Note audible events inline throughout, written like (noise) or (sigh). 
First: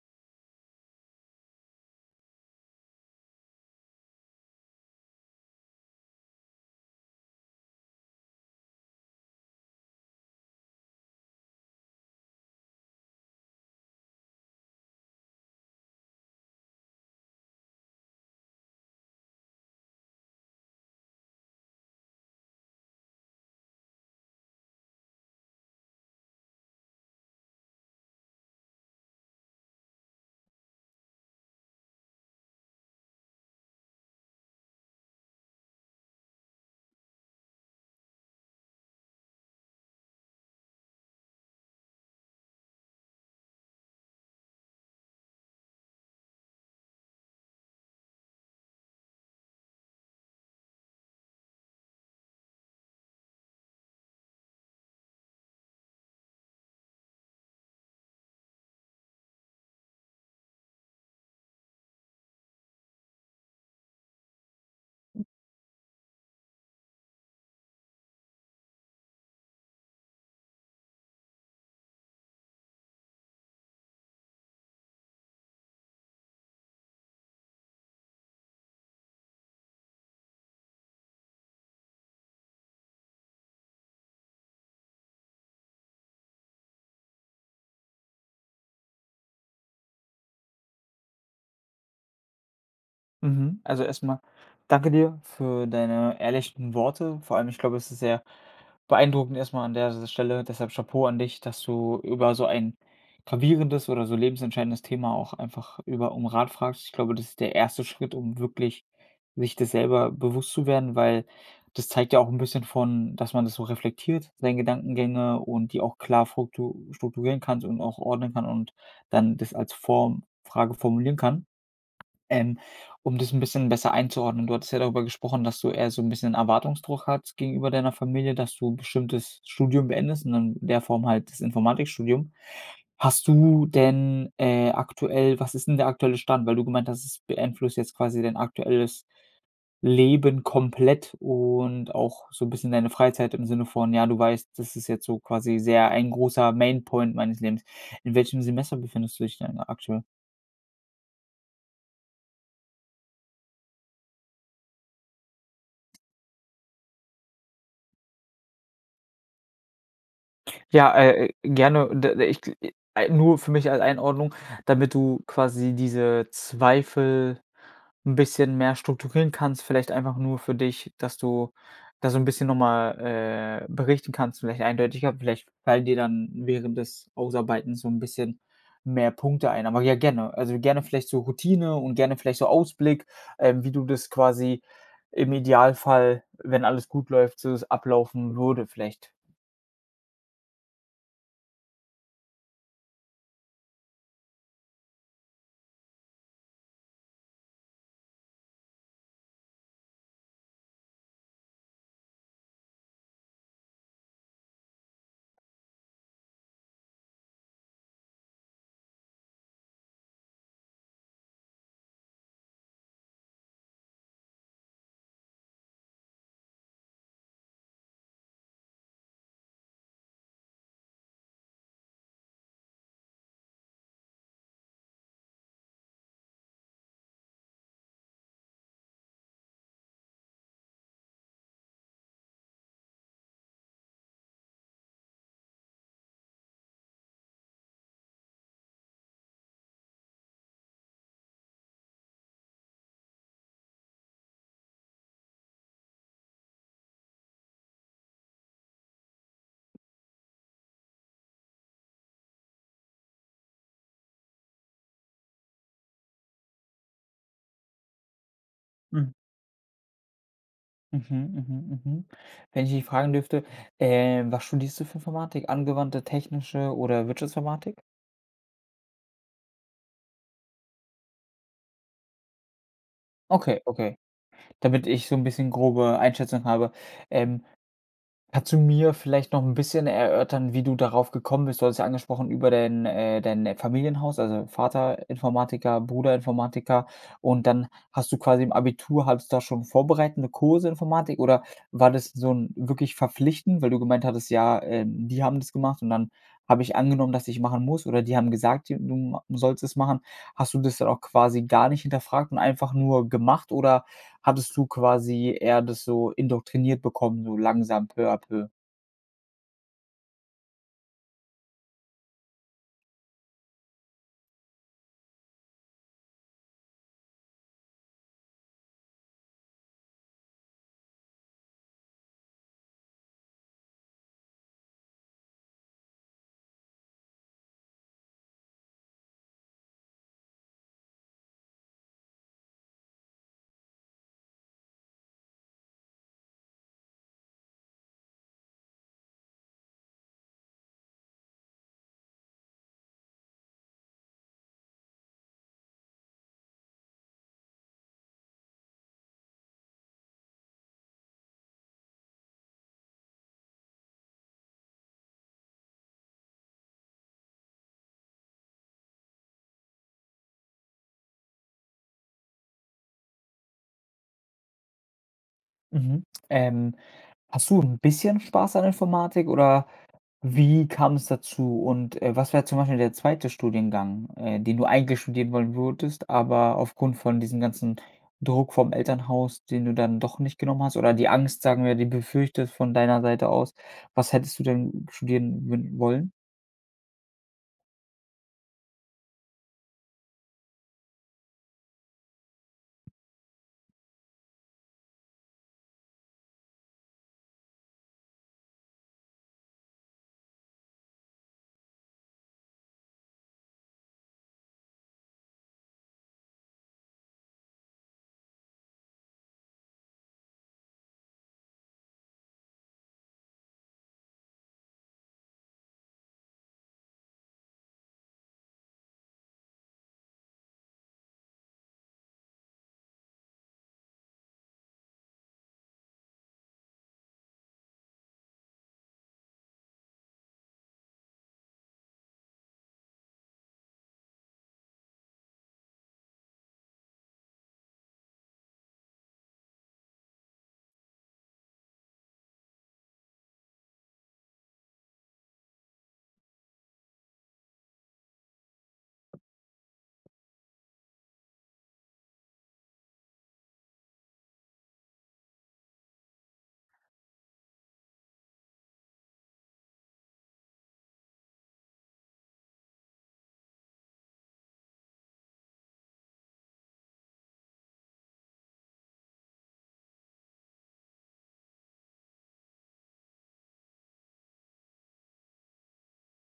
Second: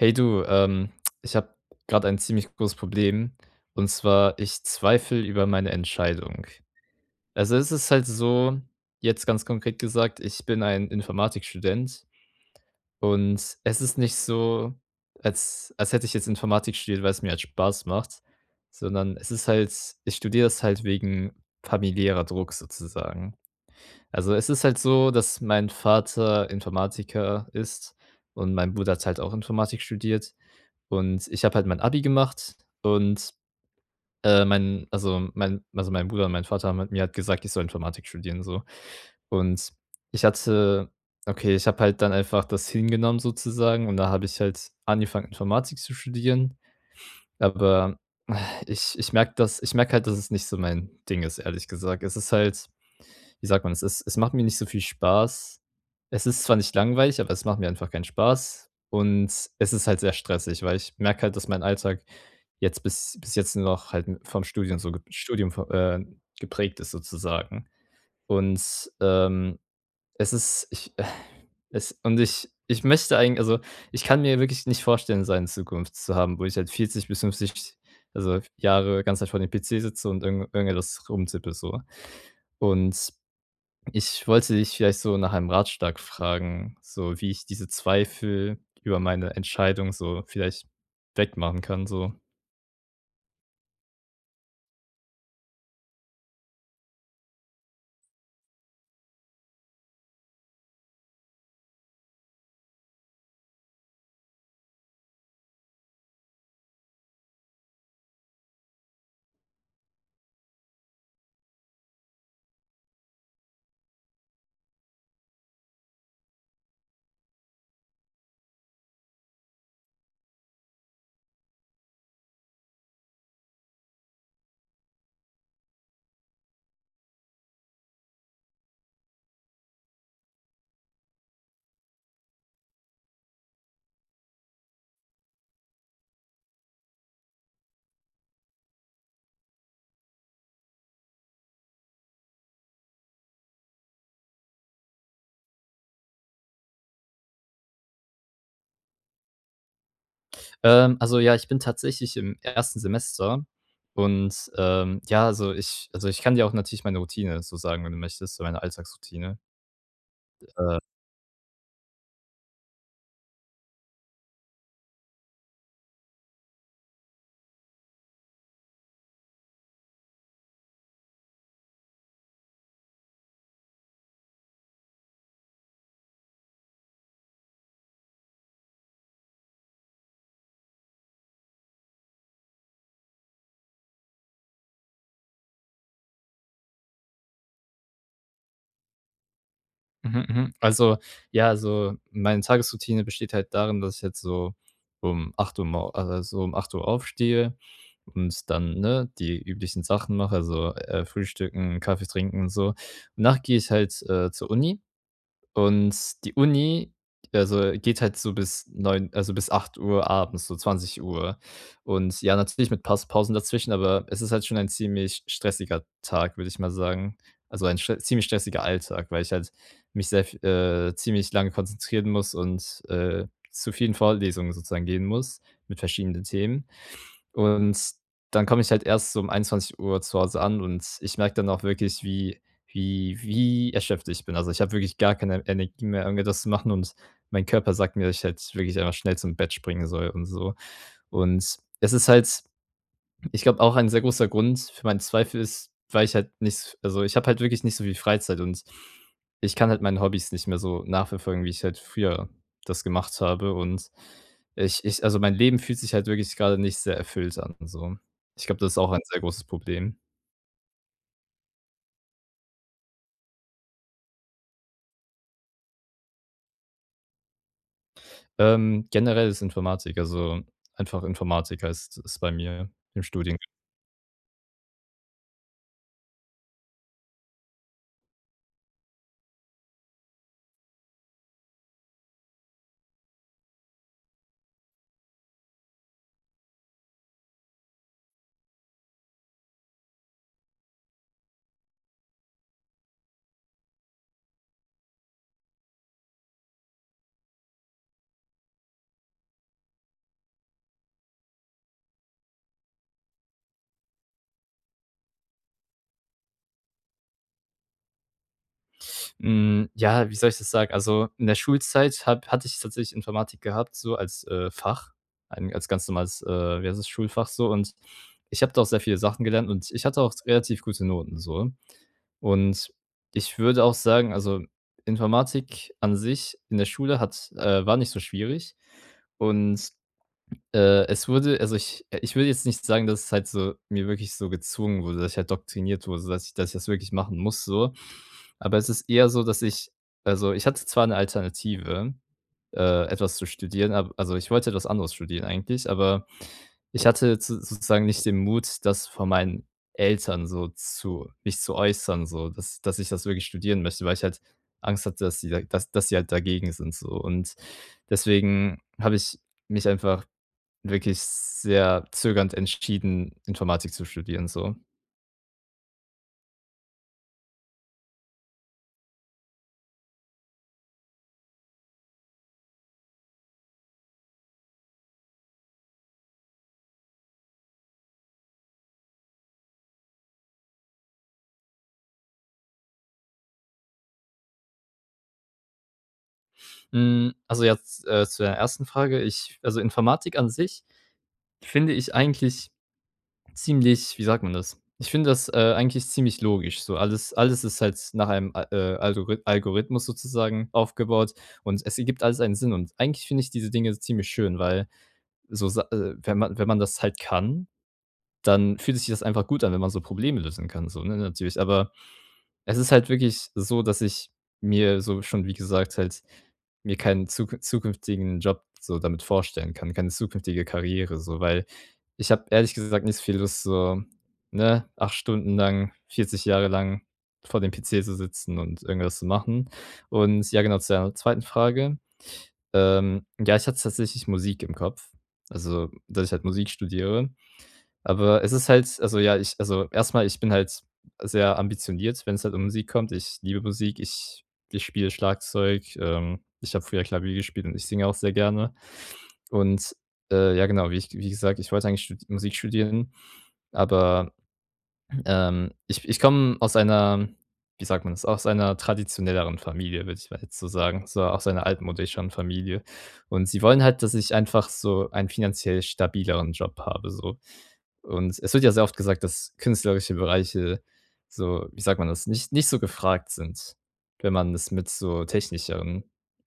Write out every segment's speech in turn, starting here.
Hey du, ähm, ich habe gerade ein ziemlich großes Problem, und zwar ich zweifle über meine Entscheidung. Also, es ist halt so jetzt ganz konkret gesagt, ich bin ein Informatikstudent. Und es ist nicht so, als als hätte ich jetzt Informatik studiert, weil es mir halt Spaß macht, sondern es ist halt ich studiere das halt wegen familiärer Druck sozusagen. Also es ist halt so, dass mein Vater Informatiker ist, und mein Bruder hat halt auch Informatik studiert. Und ich habe halt mein Abi gemacht und, ähm, mein, also, mein also, mein Bruder und mein Vater haben halt mir gesagt, ich soll Informatik studieren so. Und ich hatte okay, ich habe halt dann einfach das hingenommen sozusagen, und da habe ich halt angefangen, Informatik zu studieren. Aber (sighs) ich ich merke dass ich merke halt, dass es nicht so mein Ding ist, ehrlich gesagt. Es ist halt, wie sagt man es ist es macht mir nicht so viel Spaß. Es ist zwar nicht langweilig, aber es macht mir einfach keinen Spaß. Und es ist halt sehr stressig, weil ich merke halt, dass mein Alltag jetzt bis bis jetzt nur noch halt vom Studium so Studium vo äh, geprägt ist sozusagen. Und, ähm, es ist ich (sighs) es und ich ich möchte eigen also, ich kann mir wirklich nicht vorstellen, so eine Zukunft zu haben, wo ich halt 40 bis 50 also Jahre ganze Zeit vor dem PC sitze und irgend irgendwas rumtippe so. Und ich wollte dich vielleicht so nach einem Ratschlag fragen, so wie ich diese Zweifel über meine Entscheidung so vielleicht wegmachen kann so. Mhm. Also erst mal danke dir für deine ehrlichen Worte. Vor allem, ich glaube, es ist sehr beeindruckend erst mal an der S Stelle. Deshalb Chapeau an dich, dass du über so ein gravierendes oder so lebensentscheidendes Thema auch einfach über um Rat fragst. Ich glaube, das ist der erste Schritt, um wirklich sich das selber bewusst zu werden, weil das zeigt ja auch 'n bisschen von, dass man das so reflektiert, seine Gedankengänge und die auch klar foktu strukturieren kannst und auch ordnen kann und dann das als Form Frage formulieren kann. Ähm, um das 'n bisschen besser einzuordnen. Du hattest ja darüber gesprochen, dass du eher so 'n bisschen Erwartungsdruck hat gegenüber deiner Familie, dass du bestimmtes Studium beendest und in der Form halt das Informatikstudium. Hast du denn, äh, aktuell was ist denn der aktuelle Stand, weil du gemeint hast, es beeinflusst jetzt quasi dein aktuelles Leben komplett und auch so 'n bisschen deine Freizeit im Sinne von, ja, du weißt: „Das ist jetzt so quasi sehr ein großer Main Point meines Lebens." In welchem Semester befindest du dich denn aktuell? Ähm, also, ja, ich bin tatsächlich im 1. Semester und, ähm, ja, also ich also ich kann dir auch natürlich meine Routine so sagen, wenn du möchtest, meine Alltagsroutine. Äh Ja, äh, äh, gerne und und, äh, äh, ich gl i ei nur für mich als Einordnung, damit du quasi diese Zweifel 'n bisschen mehr strukturieren kannst, vielleicht einfach nur für dich, dass du da so 'n bisschen noch mal, äh, berichten kannst, vielleicht eindeutiger vielleicht fallen dir dann während des Ausarbeitens so 'n bisschen mehr Punkte ein. Aber ja, gerne. Also, gerne vielleicht so Routine und gerne vielleicht so Ausblick, ähm, wie du das quasi im Idealfall, wenn alles gut läuft, so es ablaufen würde vielleicht. Mhm, mhm. Also, ja, also, meine Tagesroutine besteht halt darin, dass ich jetzt so um 8:00 mor a also 8:00 aufstehe und dann, ne, die üblichen Sachen mache, also, äh, frühstücken, Kaffee trinken und so. Danach gehe ich halt, äh, zur Uni. Und die Uni, also geht halt so bis 21:00 also bis 20:00 Uhr abends, so 20:00. Und ja, natürlich mit Pas Pausen dazwischen, aber es ist halt schon ein ziemlich stressiger Tag, würde ich mal sagen. Also ein sch ziemlich stressiger Alltag, weil ich halt mich sehr v äh, ziemlich lange konzentrieren muss und, äh, zu vielen Vorlesungen sozusagen gehen muss mit verschiedenen Themen. Und dann komme ich halt erst so 21:00 zu Hause an und ich merke dann auch wirklich, wie wie wie erschöpft ich bin. Also ich habe wirklich gar keine Energie mehr irgendwie etwas zu machen und mein Körper sagt mir, ich hätte wirklich einfach schnell zum Bett springen soll und so. Und es ist halt ich glaube, auch ein sehr großer Grund für meinen Zweifel ist, weil ich halt nichts also ich habe halt wirklich nicht so viel Freizeit und ich kann halt meine Hobbys nicht mehr so nachverfolgen, wie ich halt früher das gemacht habe. Und, äh, ich ich also mein Leben fühlt sich halt wirklich gerade nicht sehr erfüllt an und so. Ich glaube, das ist auch ein Mhm. sehr großes Problem. Mhm, mhm, mhm. Wenn ich dich fragen dürfte, äh, was studierst du für Informatik? Angewandte, technische oder Wirtschaftsinformatik? Ähm, generelles Informatik, also einfach Informatik heißt es bei mir im Studiengang. Okay, okay. Damit ich so 'n bisschen grobe Einschätzungen habe Ähm, kannst du mir vielleicht noch 'n bisschen erörtern, wie du darauf gekommen bist? Du hattest ja angesprochen über dein äh, dein, äh, Familienhaus, also Vater Informatiker, Bruder Informatiker und dann hast du quasi im Abitur hattest du da schon vorbereitende Kurse Informatik? oder war das so 'n wirklich verpflichtend, weil du gemeint hattest, ja, ähm: „Die haben das gemacht, und dann habe ich angenommen, dass ich machen muss“, oder die haben gesagt, d du ma sollst es machen. Hast du das dann auch quasi gar nicht hinterfragt und einfach nur gemacht, oder hattest du quasi eher das so indoktriniert bekommen, so langsam peu à peu? Hm, ja, wie soll ich das sagen? Also, in der Schulzeit habe hatte ich tatsächlich Informatik gehabt so als, äh, Fach ein als ganz normales, äh, wie heißt es, Schulfach so. Und ich habe da auch sehr viele Sachen gelernt, und ich hatte auch relativ gute Noten so. Und ich würde auch sagen, also, Informatik an sich in der Schule hat äh, war nicht so schwierig. Und, äh, es wurde also ich ich würde jetzt nicht sagen, dass es halt so, mir wirklich so gezwungen wurde, dass ich halt doktriniert wurde, sodass ich das wirklich machen muss so. Aber es ist eher so, dass ich also ich hatte zwar 'ne Alternative, äh, etwas zu studieren, ab also ich wollte etwas anderes studieren eigentlich, aber ich hatte z sozusagen nicht den Mut, das von meinen Eltern so zu mich zu äußern so, dass dass ich das wirklich studieren möchte, weil ich halt Angst hatte, dass sie das dass sie halt dagegen sind so. Und deswegen habe ich mich einfach wirklich sehr zögernd entschieden, Informatik zu studieren so. Mhm. Ähm. Hast du 'n bisschen Spaß an Informatik oder wie kam es dazu? Und, äh, was wär zum Beispiel der zweite Studiengang, äh, den du eigentlich studieren wollen würdest, aber aufgrund von diesem ganzen Druck vom Elternhaus, den du dann doch nicht genommen hast oder die Angst, sagen wir, die befürchtet von deiner Seite aus? Was hättest du denn studieren würden wollen? Mhm. Also jetzt, äh, zu deiner 1. Frage, ich also Informatik an sich finde ich eigentlich ziemlich, wie sagt man das ich finde das, äh, eigentlich ziemlich logisch so. Alles alles ist halt nach einem Al äh, Algorith Algorithmus sozusagen aufgebaut und es ergibt alles einen Sinn. Und eigentlich finde ich diese Dinge ziemlich schön, weil so Sa äh, wenn man wenn man das halt kann, dann fühlt sich das einfach gut an, wenn man so Probleme lösen kann so, ne, natürlich. Aber es ist halt wirklich so, dass ich mir so schon wie gesagt halt mir keinen zukünf zukünftigen Job so damit vorstellen kann, keine zukünftige Karriere so. Weil ich habe ehrlich gesagt nicht viel Lust so, ne, 8 Stunden lang, 40 Jahre lang vor dem PC zu sitzen und irgendwas zu machen. Und ja genau zu deiner 2. Frage. Ähm, ja, ich hatte tatsächlich Musik im Kopf, also dass ich halt Musik studiere. Aber es ist halt also ja, ich also erst mal, ich bin halt sehr ambitioniert, wenn es halt um Musik kommt. Ich liebe Musik. Ich ich spiele Schlagzeug, ähm. Ich habe früher Klavier gespielt und ich singe auch sehr gerne. Und, äh, ja genau, wie ich wie gesagt, ich wollte eigentlich stu Musik studieren, aber, (clears throat) ähm, ich ich komm aus einer wie sagt man das aus einer traditionelleren Familie, würde ich mal jetzt so sagen. So aus einer altmodischen Familie. Und sie wollen halt, dass ich einfach so einen finanziell stabileren Job habe so. Und es wird ja sehr oft gesagt, dass künstlerische Bereiche so wie sagt man das, nicht nicht so gefragt sind, wenn man es mit so technischeren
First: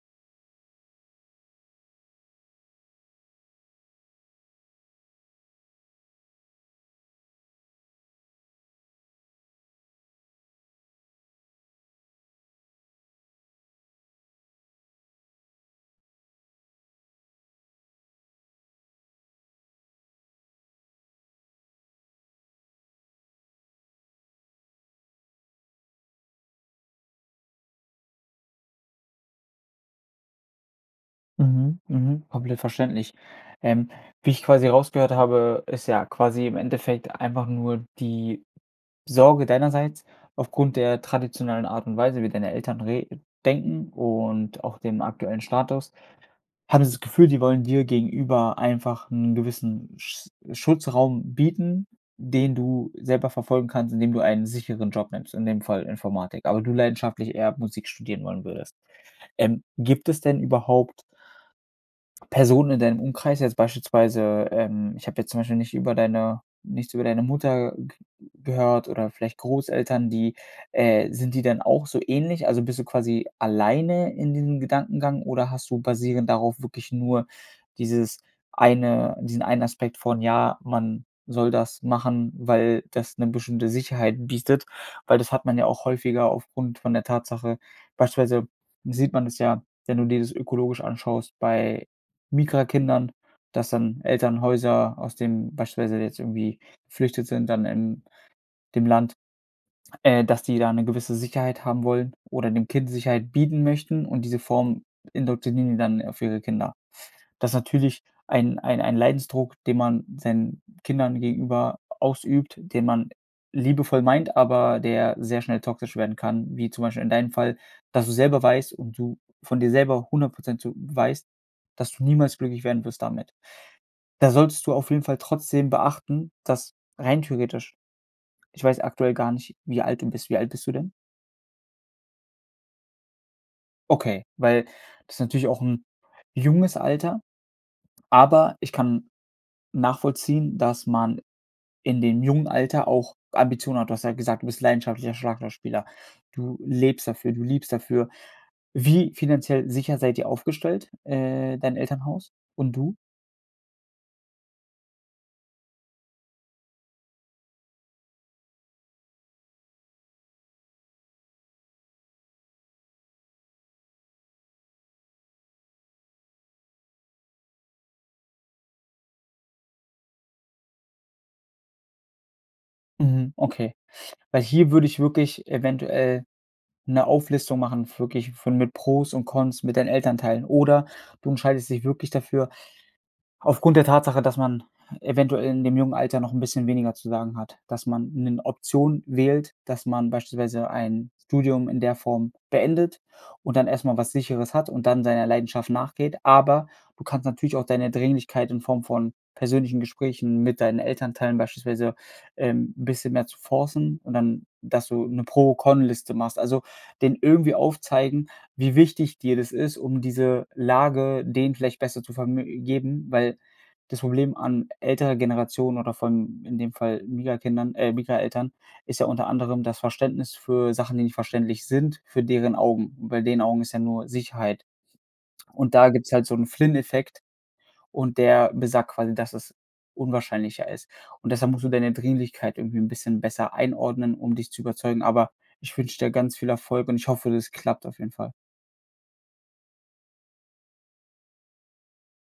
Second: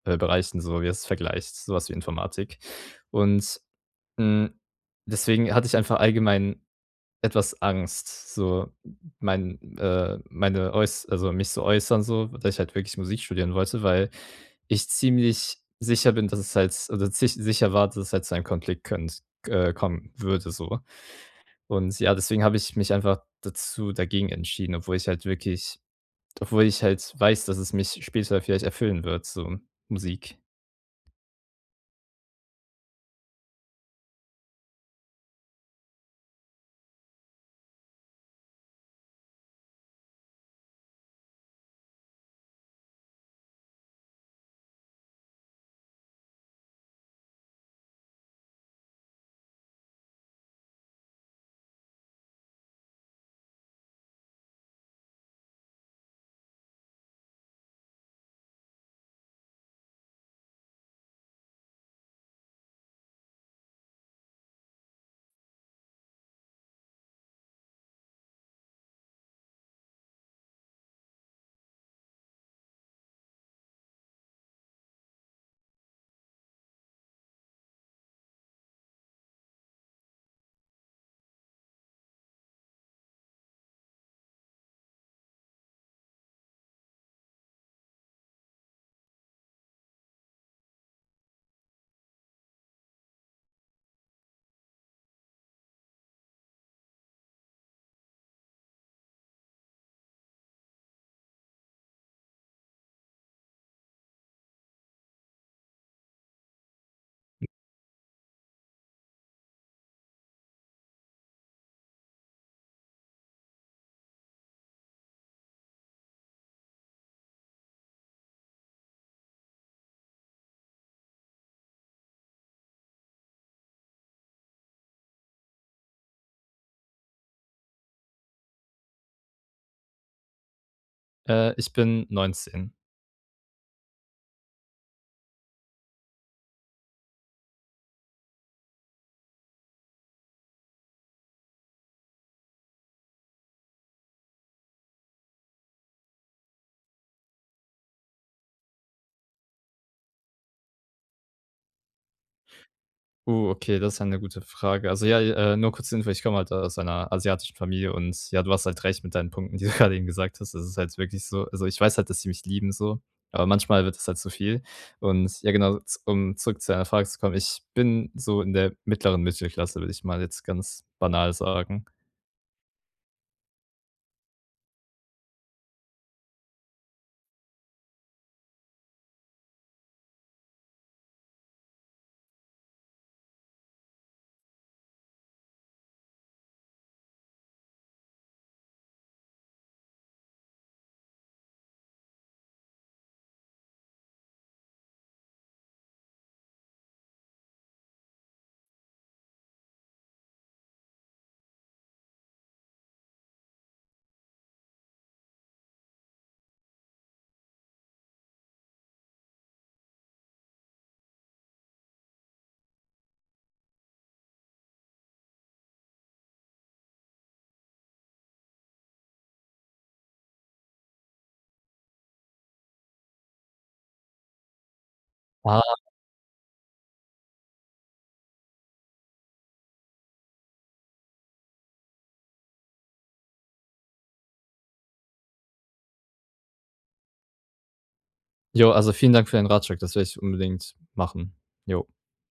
Bereichen so jetzt vergleicht, so was wie Informatik. Und, hm, deswegen hatte ich einfach allgemein etwas Angst, so mein, äh meine äuß also mich zu äußern so, dass ich halt wirklich Musik studieren wollte, weil ich ziemlich sicher bin, dass es halt also zich sicher war, dass halt zu einem Konflikt können, äh kommen würde so. Und ja, deswegen hab ich mich einfach dazu dagegen entschieden, obwohl ich halt wirklich obwohl ich halt weiß, dass es mich später vielleicht erfüllen wird so, Musik. Mhm, mhm. Komplett verständlich. Ähm, wie ich quasi rausgehört habe, ist ja quasi im Endeffekt einfach nur die Sorge deinerseits aufgrund der traditionellen Art und Weise, wie deine Eltern re denken und auch dem aktuellen Status, hattest du das Gefühl, die wollen dir gegenüber einfach 'n gewissen Sch Schutzraum bieten, den du selber verfolgen kannst, indem du einen sicheren Job nimmst, in dem Fall Informatik, aber du leidenschaftlich eher Musik studieren wollen würdest. Ähm, gibt es denn überhaupt Personen in deinem Umkreis jetzt beispielsweise, ähm ich habe jetzt zum Beispiel nicht über deine nichts über deine Mutter ge gehört oder vielleicht Großeltern, die, äh sind die dann auch so ähnlich? Also bist du quasi alleine in diesem Gedankengang oder hast du basierend darauf wirklich nur dieses eine diesen einen Aspekt von, ja, man soll das machen, weil das 'ne bestimmte Sicherheit bietet, weil das hat man ja auch häufiger aufgrund von der Tatsache beispielsweise sieht man es ja, wenn du dir das ökologisch anschaust bei Migrantenkindern, dass dann Elternhäuser aus dem beispielsweise jetzt irgendwie geflüchtet sind dann in dem Land, (swallows) äh, dass die da 'ne gewisse Sicherheit haben wollen oder dem Kind Sicherheit bieten möchten und diese Form indoktrinieren die dann auf ihre Kinder. Das ist natürlich ein ein ein Leidensdruck, den man seinen Kindern gegenüber ausübt, den man liebevoll meint, aber der sehr schnell toxisch werden kann, wie zum Beispiel in deinem Fall, dass du selber weißt und du von dir selber 100 % zu weißt, dass du niemals glücklich werden wirst damit. Da solltest du auf jeden Fall trotzdem beachten, dass rein theoretisch ich weiß aktuell gar nicht, wie alt du bist. Wie alt bist du denn? Äh, ich bin 19. Okay, weil das ist natürlich auch 'n junges Alter, aber ich kann nachvollziehen, dass man in dem jungen Alter auch Ambitionen hat. Du hast ja gesagt, du bist leidenschaftlicher Schlagzeugspieler. Du lebst dafür du liebst dafür. Wie finanziell sicher seid ihr aufgestellt, äh, dein Elternhaus und du? Uh, okay, das ist ja 'ne gute Frage. Also ja, äh, nur kurz zur Info ich komme halt aus einer asiatischen Familie und ja, du hast halt recht mit deinen Punkten, die du (chuckles) grade eben gesagt hast. Das ist halt wirklich so also ich weiß halt, dass die mich lieben so, aber manchmal wird das halt zu viel. Und ja, genau, z um zurück zu deiner Frage zu kommen, ich bin so in der mittleren Mittelklasse, würde ich mal jetzt ganz banal sagen. Mhm. Okay. Weil hier würde ich wirklich eventuell 'ne Auflistung machen, wirklich von mit Pros und Cons, mit deinen Elternteilen oder du entscheidest dich wirklich dafür aufgrund der Tatsache, dass man eventuell in dem jungen Alter noch 'n bisschen weniger zu sagen hat. Dass man 'ne Option wählt, dass man beispielsweise ein Studium in der Form beendet und dann erst mal was Sicheres hat und dann seiner Leidenschaft nachgeht. Aber du kannst natürlich auch deine Dringlichkeit in Form von persönlichen Gesprächen mit deinen Elternteilen beispielsweise, ähm, 'n bisschen mehr zu forcen und dann dass du 'ne Pro-Con Liste machst. Also, denen irgendwie aufzeigen, wie wichtig dir das ist, um diese Lage denen vielleicht besser zu verm geben, weil das Problem an älterer Generationen oder von, in dem Fall Migra-Kindern, äh, Migra-Eltern, ist ja unter anderem das Verständnis für Sachen, die nicht verständlich sind, für deren Augen. Und bei den Augen ist ja nur Sicherheit. Ah. Und da gibt's halt so 'n Flynn-Effekt und der besagt quasi, dass es unwahrscheinlicher ist. Und deshalb musst du deine Dringlichkeit irgendwie 'n bisschen besser einordnen, um dich zu überzeugen. Aber ich wünsche dir ganz viel Erfolg und ich hoffe, das klappt auf jeden Fall. Jo, also, vielen Dank für den Ratschlag. Das werde ich unbedingt machen. Jo.